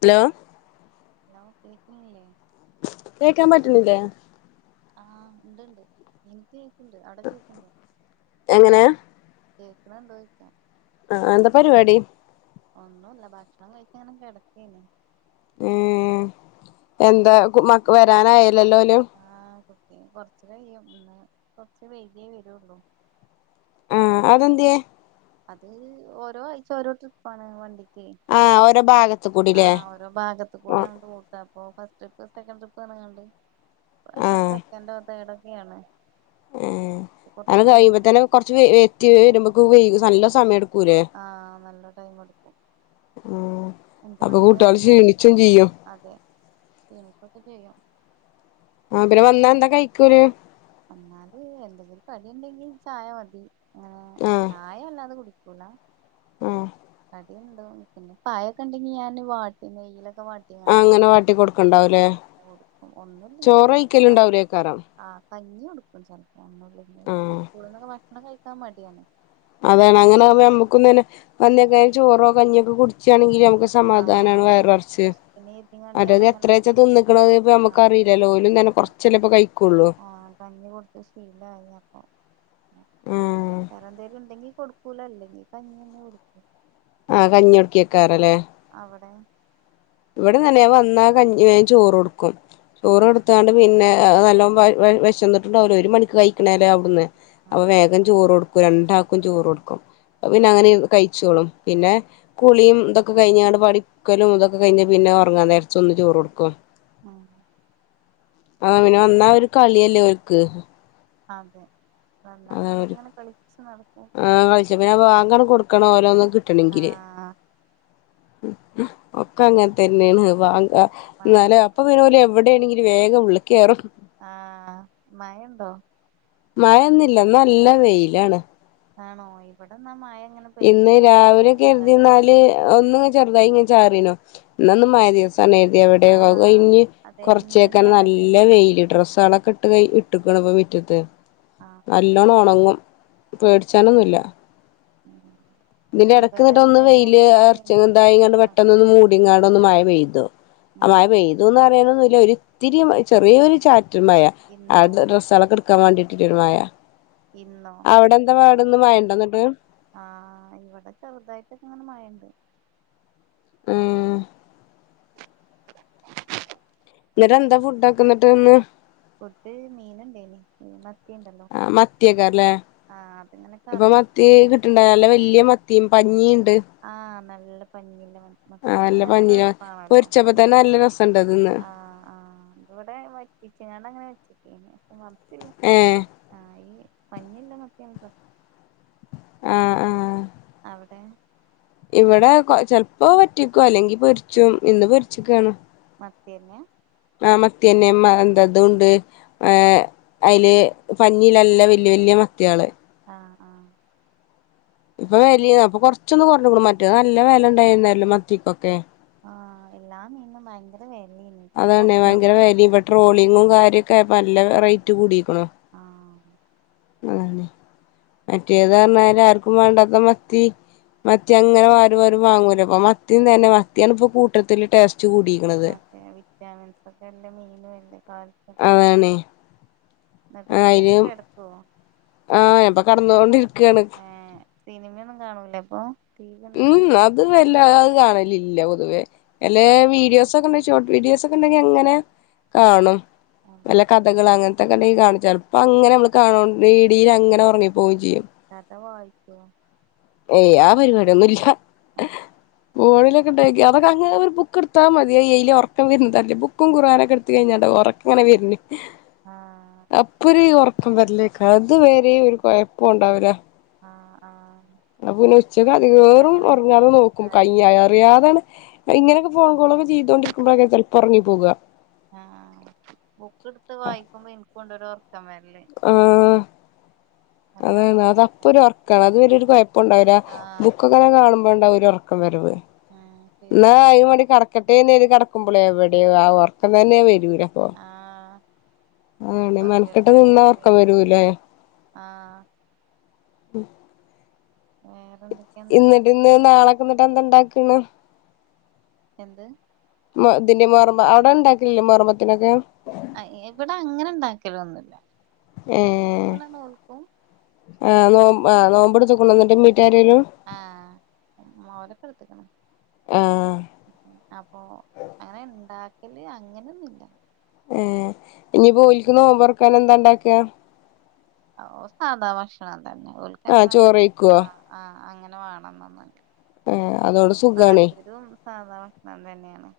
Hello hello കേക്കണില്ലേ കേക്കാൻ പറ്റ്ണില്ലേ ആഹ് ഇണ്ട്ണ്ട് എനിക്ക് കേക്ക്‌ണ്ട് അവടെ കേക്ക്‌ണ്ടോ എങ്ങനെ കേക്ക്‌ണുണ്ടൊയ്‌ക്ക ആ എന്താ പരിപാടി ഒന്നുല്ല ഭക്ഷണം കഴിച്ച് ഇങ്ങനെ കിടക്കേന്നു ഉം എന്താ കു മക് വരാനായല്ലല്ലോല് ആഹ് കൊറച്ച് കയ്യും ഇന്ന് കൊറച്ച് വൈകിയേ വരുള്ളൂ ആഹ് അതെന്ത്യേ അത് ഓരോ ആഴ്ച ഓരോ ട്രിപ്പ് ആണ് വണ്ടി കെ ആ ഓരോ ഭാഗത്ത് ആ കൂടില്ലേ ഓരോ ഭാഗത്ത് ആ കൂടെ അങ്ങട്ട് ഓട്ടാ അപ്പൊ ഫസ്റ്റ് ട്രിപ്പ് സെക്കൻഡ് ട്രിപ്പ് ർഞ്ഞ്ക്കാണ്ട് ആ ഇപ്രാശ്യം സെക്കൻഡോ തേർഡോ ഒക്കെയാണ് ഏ അങ്ങനെ കഴിയുമ്പ തന്നെ കൊറച്ച് വെ വെത്തി വരുമ്പക്ക് വൈ നല്ല സമയം എടുക്കു ആ നല്ല ടൈം എടുക്കും ഉം അഞ്ച് അപ്പൊ മണിയൊക്കെ ആവും കുട്ടികള് [unintelligible] ക്ഷീണിച്ചും ചെയ്യും അതെ ക്ഷീണിക്കൊക്കെ ചെയ്യും അ പിന്നെ വന്നാ എന്താ കഴിക്ക ഓല് വന്നാല് എന്തെങ്കിലും കടിയുണ്ടെങ്കിൽ ചായ മതി. ആ ചായ വല്ലാതെ കുല ഉം [unintelligible] പിന്നെ പഴൊക്കെ ഉണ്ടെങ്കി ഞാന് വാട്ടി നെയ്യിലൊക്കെ വാട്ടീങ്ങാണ്ട് കൊടുക്ക്ണുണ്ടാവും ലെ ചോറ് ചെലപ്പം വയ്ക്കല് കഞ്ഞി ഉണ്ടാവൂലേക്കാരം ആ കഞ്ഞി കൊടുക്കും ചിലപ്പോ ഒന്നും ല്ലെങ്കി. സ്കൂളിന്നൊക്കെ ഭക്ഷണം കഴിക്കാൻ മടിയാണ് അതാണ് അങ്ങനെ ആകുമ്പോ നമ്മുക്കും തന്നെ വന്നേയ്‌ക്കെന്നെ ചോറോ കഞ്ഞിയൊക്കെ കുടിച്ചാണെങ്കി എത്ര ആ സമാധാനമാണ് വയറ് നെറച്ച്. വിശപ്പിന് കരുതിങ്ങാണ്ട് മറ്റത് ഞാനങ്ങനെ എത്രച്ച തിന്നക്ക്ണത് ‌ന്ന് ആ നമുക്ക്റിയില്ലല്ലോ. ഓല് ആ കഞ്ഞി കൊടുത്ത് ശീലായി അപ്പൊ ആഹ് വേറെ എന്തേലും ഉണ്ടെങ്കി കൊടുക്കൂല അല്ലെങ്കി കഞ്ഞി തന്നെ കൊടുക്ക ആ കഞ്ഞി കൊടുക്കാക്കാരം ല്ലേ അവിടെ ഇവിടേം തന്നെ ആ വന്നാൽ വേഗം ചോറ് കൊടുക്കും. ആ ചോറ് കൊടുത്താണ്ട് പിന്നെ നല്ലോം വിശന്നിട്ടുണ്ടാവോല്ലോ ഒരു മണിക്ക് കഴിക്കണല്ലെ അവിടന്ന് ആ അപ്പൊ വേഗം ചോറ് കൊടുക്കും രണ്ടാക്കും ചോറ് കൊടുക്കും. അത് ഉം പിന്നെ അങ്ങനെ ഇരുന്ന് കഴി കഴിച്ചോളും പിന്നെ കുളിയും ഇതൊക്കെ കഴിഞ്ഞ്ങ്ങാണ്ട് പഠിക്കലും ഇതൊക്കെ ഒക്കെ കഴിഞ്ഞ് പിന്നെ ഉറങ്ങാ നേരത്ത് ഒന്ന് ചോറ് കൊടുക്കും ഉം ആ പിന്നെ വന്നാ ഒരു കളിയല്ലേ ഓൽക്ക് അതെ വന്നാ അത പിന്നെ അങ്ങനെ കളിച്ച് നടക്കും കാരണം ഓലെന്ന് കിട്ടണെങ്കില് ആഹ് ഒക്കെ അങ്ങനെ തന്നെയാണ് വാങ്ക് മഴ എന്നാലെ അപ്പൊ പിന്നെ ഓലെ എവിടെയാണെങ്കിലും വേഗം ഉള്ളിക്ക് കയറും ആ മയണ്ടോ മഴ ഇന്നില്ല ഇന്ന് നല്ല വെയിലാണ് ആണോ ഇവിടെന്നാ മയ ഇന്ന് രാവിലെ കരുതി ന്നാല് ഒന്ന് ഇങ്ങനെ ചെറു ചെറുതായി ഒന്ന് ചാറീന്നു. എന്നാ ഇന്ന് മഴ ദിവസം ക്കാരെന്ന് കരുതി. എവടെ അതൊക്ക ആഹ് കഴിഞ്ഞ് അതെ കുറച്ചേയ് ഇന്നലിം യ്‌ക്കന്നെ അങ്ങനെ നല്ല തന്നേനി വെയില് ഡ്രസ്സുകളൊക്കെ ഇട്ട് ഇട്ട്ക്കാണ് ഇപ്പൊ മിറ്റത്ത് ആഹ് നല്ലോണം ഉണങ്ങും പേടിച്ചാനൊന്നുല്ല [inaudible] ഇതിന്റെ ഇവിടെ ഇടക്ക്ന്നിട്ട് ഒന്ന് ഇന്നലിം വെയില് അങ്ങനെ എറിച്ച് തന്നേനി എന്തായി ഇങ്ങട്ട് ആഹ് പെട്ടെന്ന് ഒന്ന് മൂടിങ്ങാണ്ടൊന്ന് മഴ പെയ്തു ആ ഉം മഴ പെയ്തൂന്ന് പറയാനൊന്നുംല്ല ഒരിത്തിരി ചെറിയൊരു ചാറ്റൽ റ്റൽ മയ. ഇന്നോ അവ്ട്ള്ള ഡ്രസ്സുകളൊക്കെ എടുക്കാൻ വേണ്ടിട്ട് ഉള്ളൊരു മയ ഇന്നോ ഇന്ന് മയണ്ടോ ന്നിട്ട് ആ ഇവിടെ ചെറുതായിട്ടൊക്കെ ഇങ്ങനെ മഴഇണ്ട് മ് എന്നിട്ട് എന്താ ഫുഡ് ആക്കുന്നിട്ട് ഈന്ന് ഫുഡ് മീനുണ്ടെയ്നു മീൻ വറുത്ത ആ മത്തിയകാറില്ലേ ആഹ് അതിങ്ങനെ ഇപ്പൊ മത്തി കറിയാക്കി കിട്ടണ്ടായല്ലെ വലിയ മ- തീമ് പഞ്ഞീ ആ നല്ല പഞ്ഞില്ല മ ആ മത്തിയണല്ലോ നല്ല പഞ്ഞിയ രസമാണല്ലോ പൊരിച്ചപ്പോ പഞ്ഞീ തന്നെ നല്ല രസമുണ്ട് അതിന്ന് ആ ആ ഇത് ഇവിടെ വറ്റിച്ചെങ്ങണ്ട് അങ്ങ് വെച്ചിട്ടെനെ ഏ ഐ പഞ്ഞില്ല മത്തിയ നല്ല രസ ആ ആ എവിടെ ഇവിടെ കൊ ചെലപ്പോ വറ്റിക്കും അല്ലെങ്കി പൊരിച്ചും ഇന്ന് പൊരിചെക്കാണ് മത്തിയന്നെ ആ മത്തിതന്നെ എന്താതുണ്ട് അയില് പഞ്ഞിയിലല്ല വലിയ വലിയ മത്തിക്കള് ആഹ് ആഹ് ഇപ്പൊ വെലിം അപ്പൊ കൊറച്ചൊന്നു കൊറഞ്ഞുകുണു മറ്റത് നല്ല വെല ഉണ്ടായിരുന്നല്ലോ മത്തിക്കൊക്കെ ആഹ് എല്ലാ മീൻനും ഭയങ്കര വെലേനി ഇപ്പൊ അതന്നെ കൊറഞ്ഞോ ഭയങ്കര വെലിം ഇപ്പം ട്രോളിങ്ങും കാര്യൊക്കെ ആയപ്പം നല്ല റേറ്റ് കൂടിക്ണു ആഹ് അതാണെ മറ്റേത് പറഞ്ഞാല് ആർക്കും വേണ്ടാത്ത മത്തി മത്തി അങ്ങനെ ആരു ആരും വാങ്ങൂല ഇപ്പം മത്തിം തന്നെ മത്തിയാണ് ഇപ്പ കൂട്ടത്തില് ടേസ് അതെ വിറ്റാമിൻസ് ഒക്കെ ഇല്ല മീനും നല്ല കാല്‌സ്യൊക്കെ അയിന് ആഹ എപ്പ കടന്നൊണ്ടിരിക്കാണ് ഏഹ് സിനിമയൊന്നും കാണൂലേ അപ്പൊ ടിവിയൊന്നും ഉം കാണ ഉ അത് വെ ഇല്ല അത് കാണലില്ല പൊതുവേ ലേ വീഡിയോസൊക്കുണ്ടെ ഷോർട്ട് വീഡിയോസ് ഒക്കെ ഉണ്ടെങ്കിൽ അങ്ങനെ ഉം കാണും ആഹ് നല്ല കഥകൾ അങ്ങൻ ത്തെക്ക ഇണ്ടങ്കി കാണും ചെൽപ്പം അങ്ങനെ നമ്മൾ കാണു [unintelligible] അങ്ങനെ ഒറങ്ങി പോവും ചെയ്യും കഥ വായിക്കോ ഏയ് ആ പരിപാടിയൊന്നും ഇല്ല ആഹ് ഫോണിലൊക്കെണ്ടങ്കി അതൊക്കെ അങ്ങ് ഒരു ബുക്ക് ഇട്ത്താ മതി അതെയിലെ ഒറക്കം വര്ന്നത് അറീല്ല. ബുക്കും കുറാനൊക്കെ എടുത്ത് കഴിഞ്ഞാണ്ട ഒറക്ക ഇങ്ങനെ വര്ന് ആഹ് അപ്പൊര് ഒറക്കം വരലേക്കാരം അത് വരെ ഒരു കുഴപ്പം ഉണ്ടാവുല ആ ആ അപ്പപിന്നെ ഉച്ചക്ക് അധികേറും ഒറങ്ങാതെ ബുക്ക് നോക്കും എടുത്താല് കയ്യാ എനിക്ക് ബുക്കിൽ അറിയാതേണ് ഇങ്ങനെയൊക്കെ ഫോൺ കോൾ [unintelligible] ചെയ്തൊണ്ടിരിക്കുമ്പഴൊക്കെ ചെൽപ്പോ ഒറങ്ങി ആഹ് ബുക്ക് ഇട്ത്ത് വായിക്കുമ്പോ ഇൻക്കുണ്ടൊരൊ ആഹ് അറിയാതെ അതാണ്. അത് ഉറക്കം അപ്പൊ ഒരു വരും ഒറക്കാണ്. അത് വരെ ഒരു കൊഴപ്പുണ്ടാവുല ആഹ് ബുക്കൊക്കെ കാണുമ്പോണ്ടാവും ഒരു ഒറ ക്കം വരവ്. ഉം ഇന്നാ ശരിയാണ് അയ്‌നും വാണ്ടി കട ക്കട്ടെന്ന് കരുതി കടക്കുമ്പളെ എവിടെ ആ ഉറക്കം തന്നെ വരുല്ലപോ ആഹ് ആണെ കൊറച്ചേരം മെനക്കട്ട് നിന്നാ ഒർക്കം കിടക്കട്ടെന്ന് വരൂ ലേ ആഹ് ഉമ് [unintelligible] എന്നിട്ട് ഇന്നട്ട് ഇന്ന് നാളക്കെന്നിട്ട് എന്തിണ്ടാക്ണ് എന്ത് ഇതിന്റെ മുഹർമ്മ അവിടെ ഉണ്ടാക്കലില്ലെ മുഹറം പത്തിനൊക്കെ അ ഇവിടെ അങ്ങനെ ഇണ്ടാകലൊന്നുല്ല ഏഹ് ആ നോ നോമ്പ് എടുത്ക്ണൊന്നിട്ട് ആഹ് മോനൊക്ക ഇട്ത്ത്ക്ണ് ആഹ് അപ്പൊ അങ്ങനെ ഇണ്ടാക്കല് അങ്ങനൊന്നുല്ല ഏഹ് ഇനിപ്പോ ഓല്ക്ക് നോമ്പ് തൊറക്കാന് എന്താ ഉണ്ടാക്കാ ഓ സാധാ ഭക്ഷണം തന്നെ. ഓല്ക്ക് ആഹ് അങ്ങനെ ചോറെയ്ക്കോ ആഹ് ആഹ് അങ്ങനെ വേണമ്ന്നൊന്നൂല ഏഹ് അതോണ്ട് സുഖാണേ താല്പര്യവും സാധാ ഭക്ഷണം തന്നെയാണ്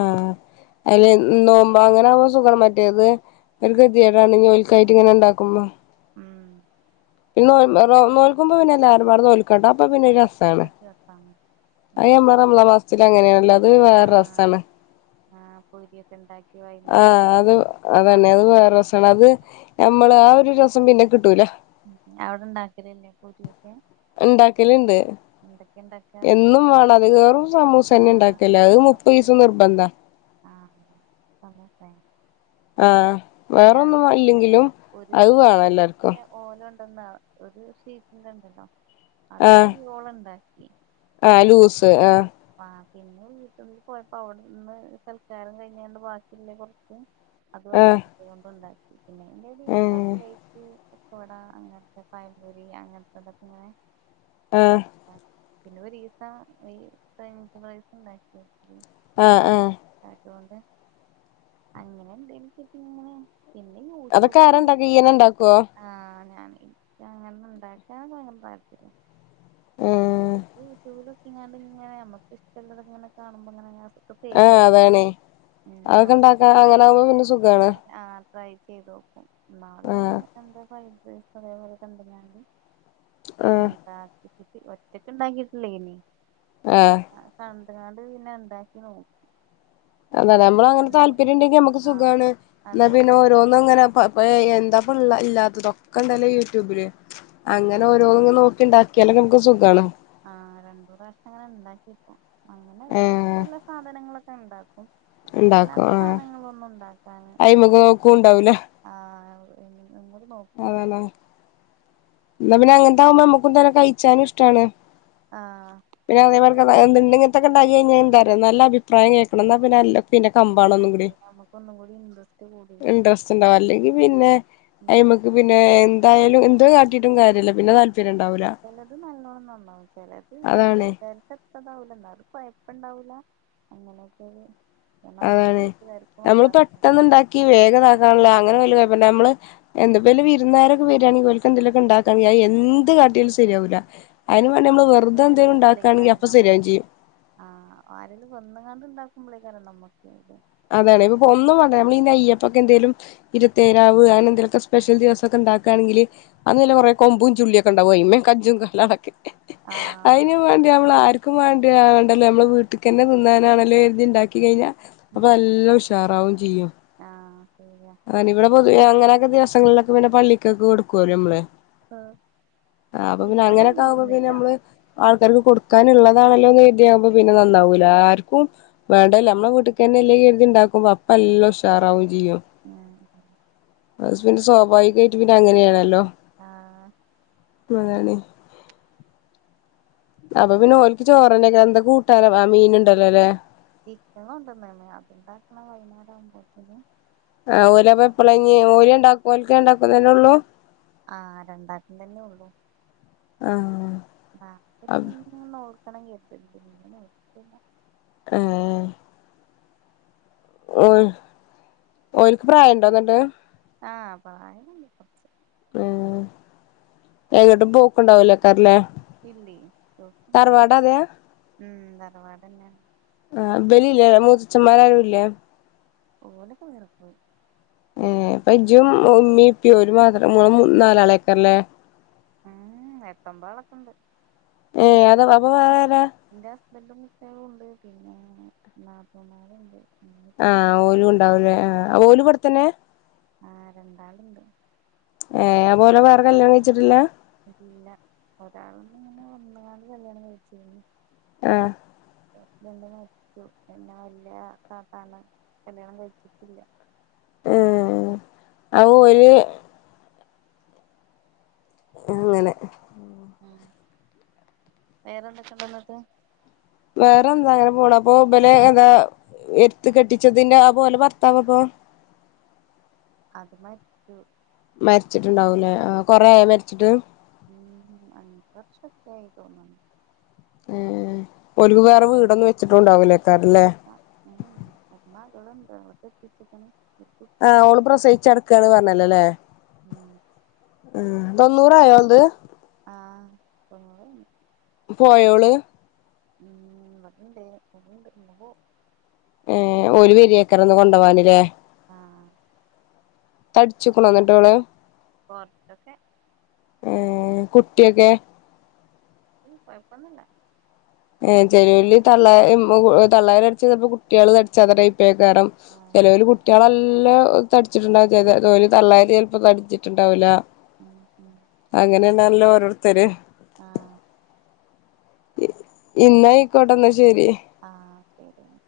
ആഹ് അയില് നോമ് മ്പ അങ്ങനൊവുമ്പോ സുഖാണ് മറ്റേത് ഒര് കെത്യേടാണ് ഇഞ് ഓല്ക്കായിട്ട് ഇങ്ങനെ ഇണ്ടാക്കുമ്പോ ഉം പിന്നെ നോൽമ്പ് നോൽക്കുമ്പോ പിന്നെ എല്ലാരുംമ്പാടെ നോൽക്കട്ടാ അപ്പൊ പിന്നെ ഒര് അതെ രസാണ് അതൊരു രസാണ് അയ്യമ്മളെ റമളാൻ മാസത്തില് അങ്ങനേണല്ലോ അത് വേറെ രസണ് ആഹ് പൊരി ഒക്കെ ഉണ്ടാ ആഹ് അത് അതന്നെ അത് വേറെ രസാണ്. അത് ഞമ്മള് ആ ഒരു രസം പിന്നെ കിട്ടൂല അവിടെണ്ടാക്കല് ല്ലേ പൊരിയൊക്കെ ഇണ്ടാക്കല്ണ്ട് എന്തക്കെ എന്നും വേണം അധികേറും ആ സമൂസന്നെ ഇണ്ടാക്കല് അത് മുപ്പതീസും നിർബന്ധാ ആഹ് സമോസയ ആഹ് ഞാൻ വേറൊന്നും ഇല്ലെങ്കിലും ഒരു അത് വേണം സംഭവ എല്ലാർക്കും ഓലോലുത്തര് ഒരു ഷീറ്റി ഇണ്ടല്ലോ അത് ആഹ് പിന്നെ ഓള ഇണ്ട ആഹ് ലൂസ് ആഹ് ആ പിന്നെ വീട്ടിൽന്ന് പോയപ്പോ അവിടെന്ന് സൽക്കാരം കഴിഞ്ഞണ്ട് ബാക്കില്ലേ കുറച്ച്- അതൊണ്ട് ആഹ് വന്ന് അതുകൊണ്ട് ഇണ്ടാക്കി പിന്നെ ഉം [unintelligible] പരിപ്പ് വട അങ്ങനത്തെ പയംപൊരി അങ്ങനത്തെ ഇതൊക്കെ ഇങ്ങനെ ആഹ് ഉണ്ടാക്കി പിന്നെ ഒരീസം ഈ ഫ്രഞ്ച് ഫ്രൈസ് ഉണ്ടാക്കിയ ആഹ് ആഹ് അതോണ്ട് അങ്ങനെ എന്തേലും ഒക്കെ ഇങ്ങനെ- പിന്നെ അതൊക്കെ യൂട്യൂബില് ആരാ ഇണ്ടാക്കുന്നെ നീ തന്നെ ഇണ്ടാക്കുവോ ഇക്ക് അങ്ങനെ ഇണ്ടാക്കാൻ ഒക്കെ ഭയങ്കര താത്പര്യാ ഉം ഇങ്ങട് ഇങ്ങനെ നമുക്ക് ഇഷ്ടുള്ളത ഇങ്ങനെ കാണുമ്പോ ഇങ്ങനെ- സേവ് ആഹ് ചെയ്ത് വെക്കും അതേണേ ഉം അതൊക്കെ നോക്കി ഇണ്ടാക്കാൻ അങ്ങനെ ആകുമ്പോ പിന്നെ സുഖാണ് അങ്ങനെ ആ ട്രൈ ചെയ്ത് നോക്കും ഇന്നാള് ഞാൻ ആഹ് എന്താതേപോലെ ഫ്രൈഡ് റൈസ് ഇത് പോലെ കണ്ട ഞാൻ- ആഹ് [unintelligible] ഒറ്റക്ക് ഉണ്ടാക്കിട്ടില്ലേ ഇനി ആഹ് [unintelligible] അതാണ്ട് പിന്നെ ഇണ്ടാക്കി നോക്കി അത് നമ്മൾ അങ്ങനെ രണ്ടു താല്പര്യം ഉണ്ടെങ്കി നമുക്ക് ആ സുഖാണ് എന്ന അതെ പിന്നെ ഓരോന്നും അങ്ങനെ- അപ്പൊ എന്താപ്പള്ള ഇല്ലാത്തതൊക്കെ ഇണ്ടല്ലോ യൂട്യൂബില് അങ്ങനെ ഓരോങ്ങ് നോക്കി ഉണ്ടാക്കിയാലെ നമുക്ക് സുഖമാണ് ആഹ് രണ്ടൂ പ്രാവശ്യം അങ്ങനെ ഉണ്ടാക്കി ഇപ്പോ- അങ്ങനെ ഏഹ് ഇഷ്ടുള്ള സാധനങ്ങളൊക്കെ ഇണ്ടാക്കും ഇണ്ടാക്കും ഇഷ്ടല്ലാത്ത ആഹ് സാധനങ്ങളൊന്നും ഉണ്ടാക്കാൻ അയിമക്ക് നോക്കും അത്ര ഉണ്ടാവൂല അഹ് അങ്ങോട് നോക്കില്ല അതാണ് എന്നാ പിന്നെ അങ്ങനത്തെ ആവുമ്പോ നമുക്ക് തന്നെ കഴിച്ചാനും ഇഷ്ടമാണ് ആ പിന്നെ ചെല [unintelligible] എണ്ടെങ്കത്തൊക്കെ ഉണ്ടാക്കി കഴിഞ്ഞ- എന്ത നല്ല അഭിപ്രായം കേൾക്കണം എന്നാ പിന്നെ എല്ല പിന്നെ കമ്പാണ് ഒന്നും കൂടി നമുക്കൊന്നും കൂടി ഇൻട്രസ്റ്റ് കൂടി ഇൻട്രസ്റ്റ് ഇണ്ടാവും അല്ലെങ്കിൽ ആ പിന്നെ അയ്മക്ക് ഇണ്ടാക്കാ പിന്നെ എന്തായാലും എന്ത് കാട്ടിട്ടും കാര്യമില്ല ചിലത് നല്ലോണം നന്നാവും ചിലത് നമ്മള് അതാണ് വിചാരിച്ചത്ര ഇതാവൂല എന്നാലും കുഴപ്പമില്ല ഇപ്പണ്ടാവൂല അങ്ങനെയൊക്കെയൊരു- അതാണ് നമ്മൾ പെട്ടെന്ന് ഇണ്ടാക്കി വേഗം ഇതക്കാനുള്ള അന ഞമ്മള് എന്ത് വല്ല വിരുന്നരൊക്കെ വരുവാണേൽ ഓല്ക്ക് എന്തെലൊക്കെ ഇണ്ടാക്കാ വിചാരിച്ച എന്ത് കാട്ടിയാലും ശരിയാകില്ല ശരിയാവൂല അതിന് വേണ്ടി നമ്മള് വെറുതെ എന്തേലും ഉണ്ടാക്കുകയാണെങ്കിൽ [unintelligible] അപ്പൊ നമ്മക്ക് ശരിയാവും ചെയ്യും ആ ആരരെലും കൊന്ന് കാണ്ട് ഇണ്ടാ കുമ്പളെക്കാരം നമ്മുക്കത് അതാണെ ഇപ്പൊ ഒന്നുംവാണ്ട നമ്മളീ നെയ്യപ്പൊക്കെ എന്തേലും ഇരുത്തേരാവ് അനെന്തെലൊക്കെ സ്പെഷ്യൽ ദിവസക്കെ ഉണ്ടാക്കാണെങ്കില് അന്നില്ല കൊറ കൊമ്പും ചുള്ളിയൊക്കെണ്ടാവും അയിമ്മേ കജും കാലാക്കി ആഹ് അയ്നും വാണ്ടി ഞമ്മള് ആർക്കും വാ ഞമ്മള് വീട്ടിക്ക്ന്നെ തിന്നാനാണല്ലോ കര്തി ണ്ടാക്കി കഴിഞ്ഞാ അപ്പൊ ഉം നല്ല ഉഷാറാവും ആഹ് ശരിയാ അതന്നെ ഇവിടെ പൊതുവെ അങ്ങനെയൊക്കെ ദിവസങ്ങളിലൊക്കെ പിന്നെ പള്ളിക്കൊക്കെ കൊടുക്കുവല്ലോ മ്മള് ആ അപ്പൊ പിന്നെ ഇവിടെ അങ്ങനെയൊക്കെ ആവുമ്പോ പിന്നെ അങ്ങനൊന്നുല്ല ഞമ്മള് ആ ഒരാൾക്ക് കൊടുക്കാനുള്ളതാണല്ലോ എന്ന് കതിയാകുമ്പോ പിന്നെ നന്നാവൂല ആര്ക്കും വേണ്ടഅല്ല മ്മളെ വീട്ടിക്കന്നെ അല്ലെ കരുതി ഉണ്ടാക്കുമ്പോ അപ്പ എല്ലാം ഉഷാറാവും ചെയ്യും ഉം അത് സ്പിന്നെ സ്വാഭാവികമായിട്ട് പിന്നെ അങ്ങനെയാണല്ലോ ആഹ് മതാണെ [unintelligible] അപ്പൊ പിന്നെ ഓൽക്ക് ചോറന്നെയക്കാരം എന്താ കൂട്ടാന് ആ മീൻ ഇണ്ടല്ലോലെ ഇക്ക കൊണ്ട്ന്ന്ണ് അത്ണ്ടാക്കണം വൈകുന്നേര ആവുമ്പോത്തിന് ആ ഓലപ്പ എപ്പള ഇഞ്ഞി ഓല് രണ്ടാക്ക് ഓല്ക്ക്‌ രണ്ടാക്കും തന്നെ ഒള്ളൂ ആ രണ്ടാക്കും തന്നെ ഒള്ളു ആ കാക്കക്ക് ഇന്നെഒന്ന് ഓർക്കണെങ്കി എത്ത്ണ്ട് ഇങ്ങനെ [unintelligible] എ ഏ ഓൽ ഓൽക്ക് പ്രായം ഇണ്ടോന്ന്ട്ട് ആ പ്രായ ണ്ട് കൊറച്ച് ആ എങ്ങട്ടും പോക്ക്ണ്ടാവൂലക്കാരല്ലേ ഇല്ലേ എവ്ട്ക്ക് പോണ് ഉം തറവാടന്നെ അ ബലില്ലെ മൂത്തഛൻ മാര് ആരുംഇല്ലെ ഓലൊക്കെ വേറെ പോയി ഏ ഇപ്പ ജും ഉമ്മീം ഇപ്പി ഓര് മാത്രം ഇങ്ങള് മു നാലാളേക്കരലെ ഉം എട്ടഒമ്പാളൊക്കെണ്ട് ഏ അത് അപ്പ വേറെ ആര എന്റെ ഹസ്ബൻറും കുട്ടിളും ഉണ്ട് പിന്നെ നാത്തുമാര്ണ്ട് ആ ഓലും ഉണ്ടാവൂലേ ആ ഓലു ഇവ്ടെത്തന്നെ ആ രണ്ടാള്ണ്ട് ഏ അപ്പ ഓലെ വേറെ കല്യാണം കഴിച്ചിട്ടില്ല ഇല്ല ഒരാള്നെ ഇങ്ങനെ വന്ന്ക്കാണ്ട് കല്യാണം കഴിച്ചിനി ആ ഹസ്ബന്റ് മരിച്ചു പിന്നെ ആ വല്യ താത്തനെ കല്യാണം കഴിച്ചിട്ടില്ല ഏ അഹ് ഓര് അങ്ങനെ ഉം വേറെന്തൊക്കെണ്ട് ന്നിട്ട് വേറെ എന്താ അങ്ങനെ പോണ് അപ്പൊ ഇബലെ ഏതാ എര്ത്ത് കെട്ടിച്ചതിന്റെ ആപ്പോലെ ഭർത്താവോ ഇപ്പ അത് മരിച്ചു മരിച്ചിട്ടുണ്ടാവൂലേ ആ കൊറെആയൊ മരിച്ചിട്ട് ഉം അഞ്ച് വർഷക്കായി തോന്ന്ണ് ഏ ഓല്ക്ക് വേറെ വീടൊന്നും വെച്ചിട്ടു ഇല്ല മ് മ് ഒര് മകള്ണ്ട് ഓളെ കെട്ടിച്ച്ക്ക്‌ണ് ആ ഓള് പ്രസവിച്ച് ടക്കാണ് പറഞ്ഞല്ലൊലെ ഉം എ ഓ നൂറായോ ഓൾത് ആ തൊണ്ണൂറഴിഞ്ഞ് പോയോള് ഉം ഇവിടെണ്ടെയിനി ഇവിടണ്ട് ഇന്ന് പോവും ഏ ഒരു വെരിയേക്കര് ഇന്ന് കൊണ്ടോവാനില്ലേ ആ തടിച്ചുക്ക്ണോ എന്നിട്ടോള് കൊറച്ചൊക്കെ ഏ കുട്ടിയൊക്കെ കുട്ടി കൊയപ്പൊന്നില്ല ഏ ചെലോല് തള്ള ഇമ്മ [unintelligible] തള്ളാര്ടിച്ച് ചെല്പ കുട്ടിള് തടിച്ചാത ടൈ ക്കെക്കാരം ആഹ് ചെലോല് കുട്ടിള ല്ലോ തടിച്ചിട്ടുണ്ടാവും ചെല രോല് തള്ളാരി ചെലപ്പോ തടിച്ചിട്ട്ണ്ടാവ് ല ഉം ഉം നല്ല ഓരോര്ത്തര് ആ ഇന്ന അയ്‌ക്കോട്ടന്ന ശ ആഹ് ശരി എന്ന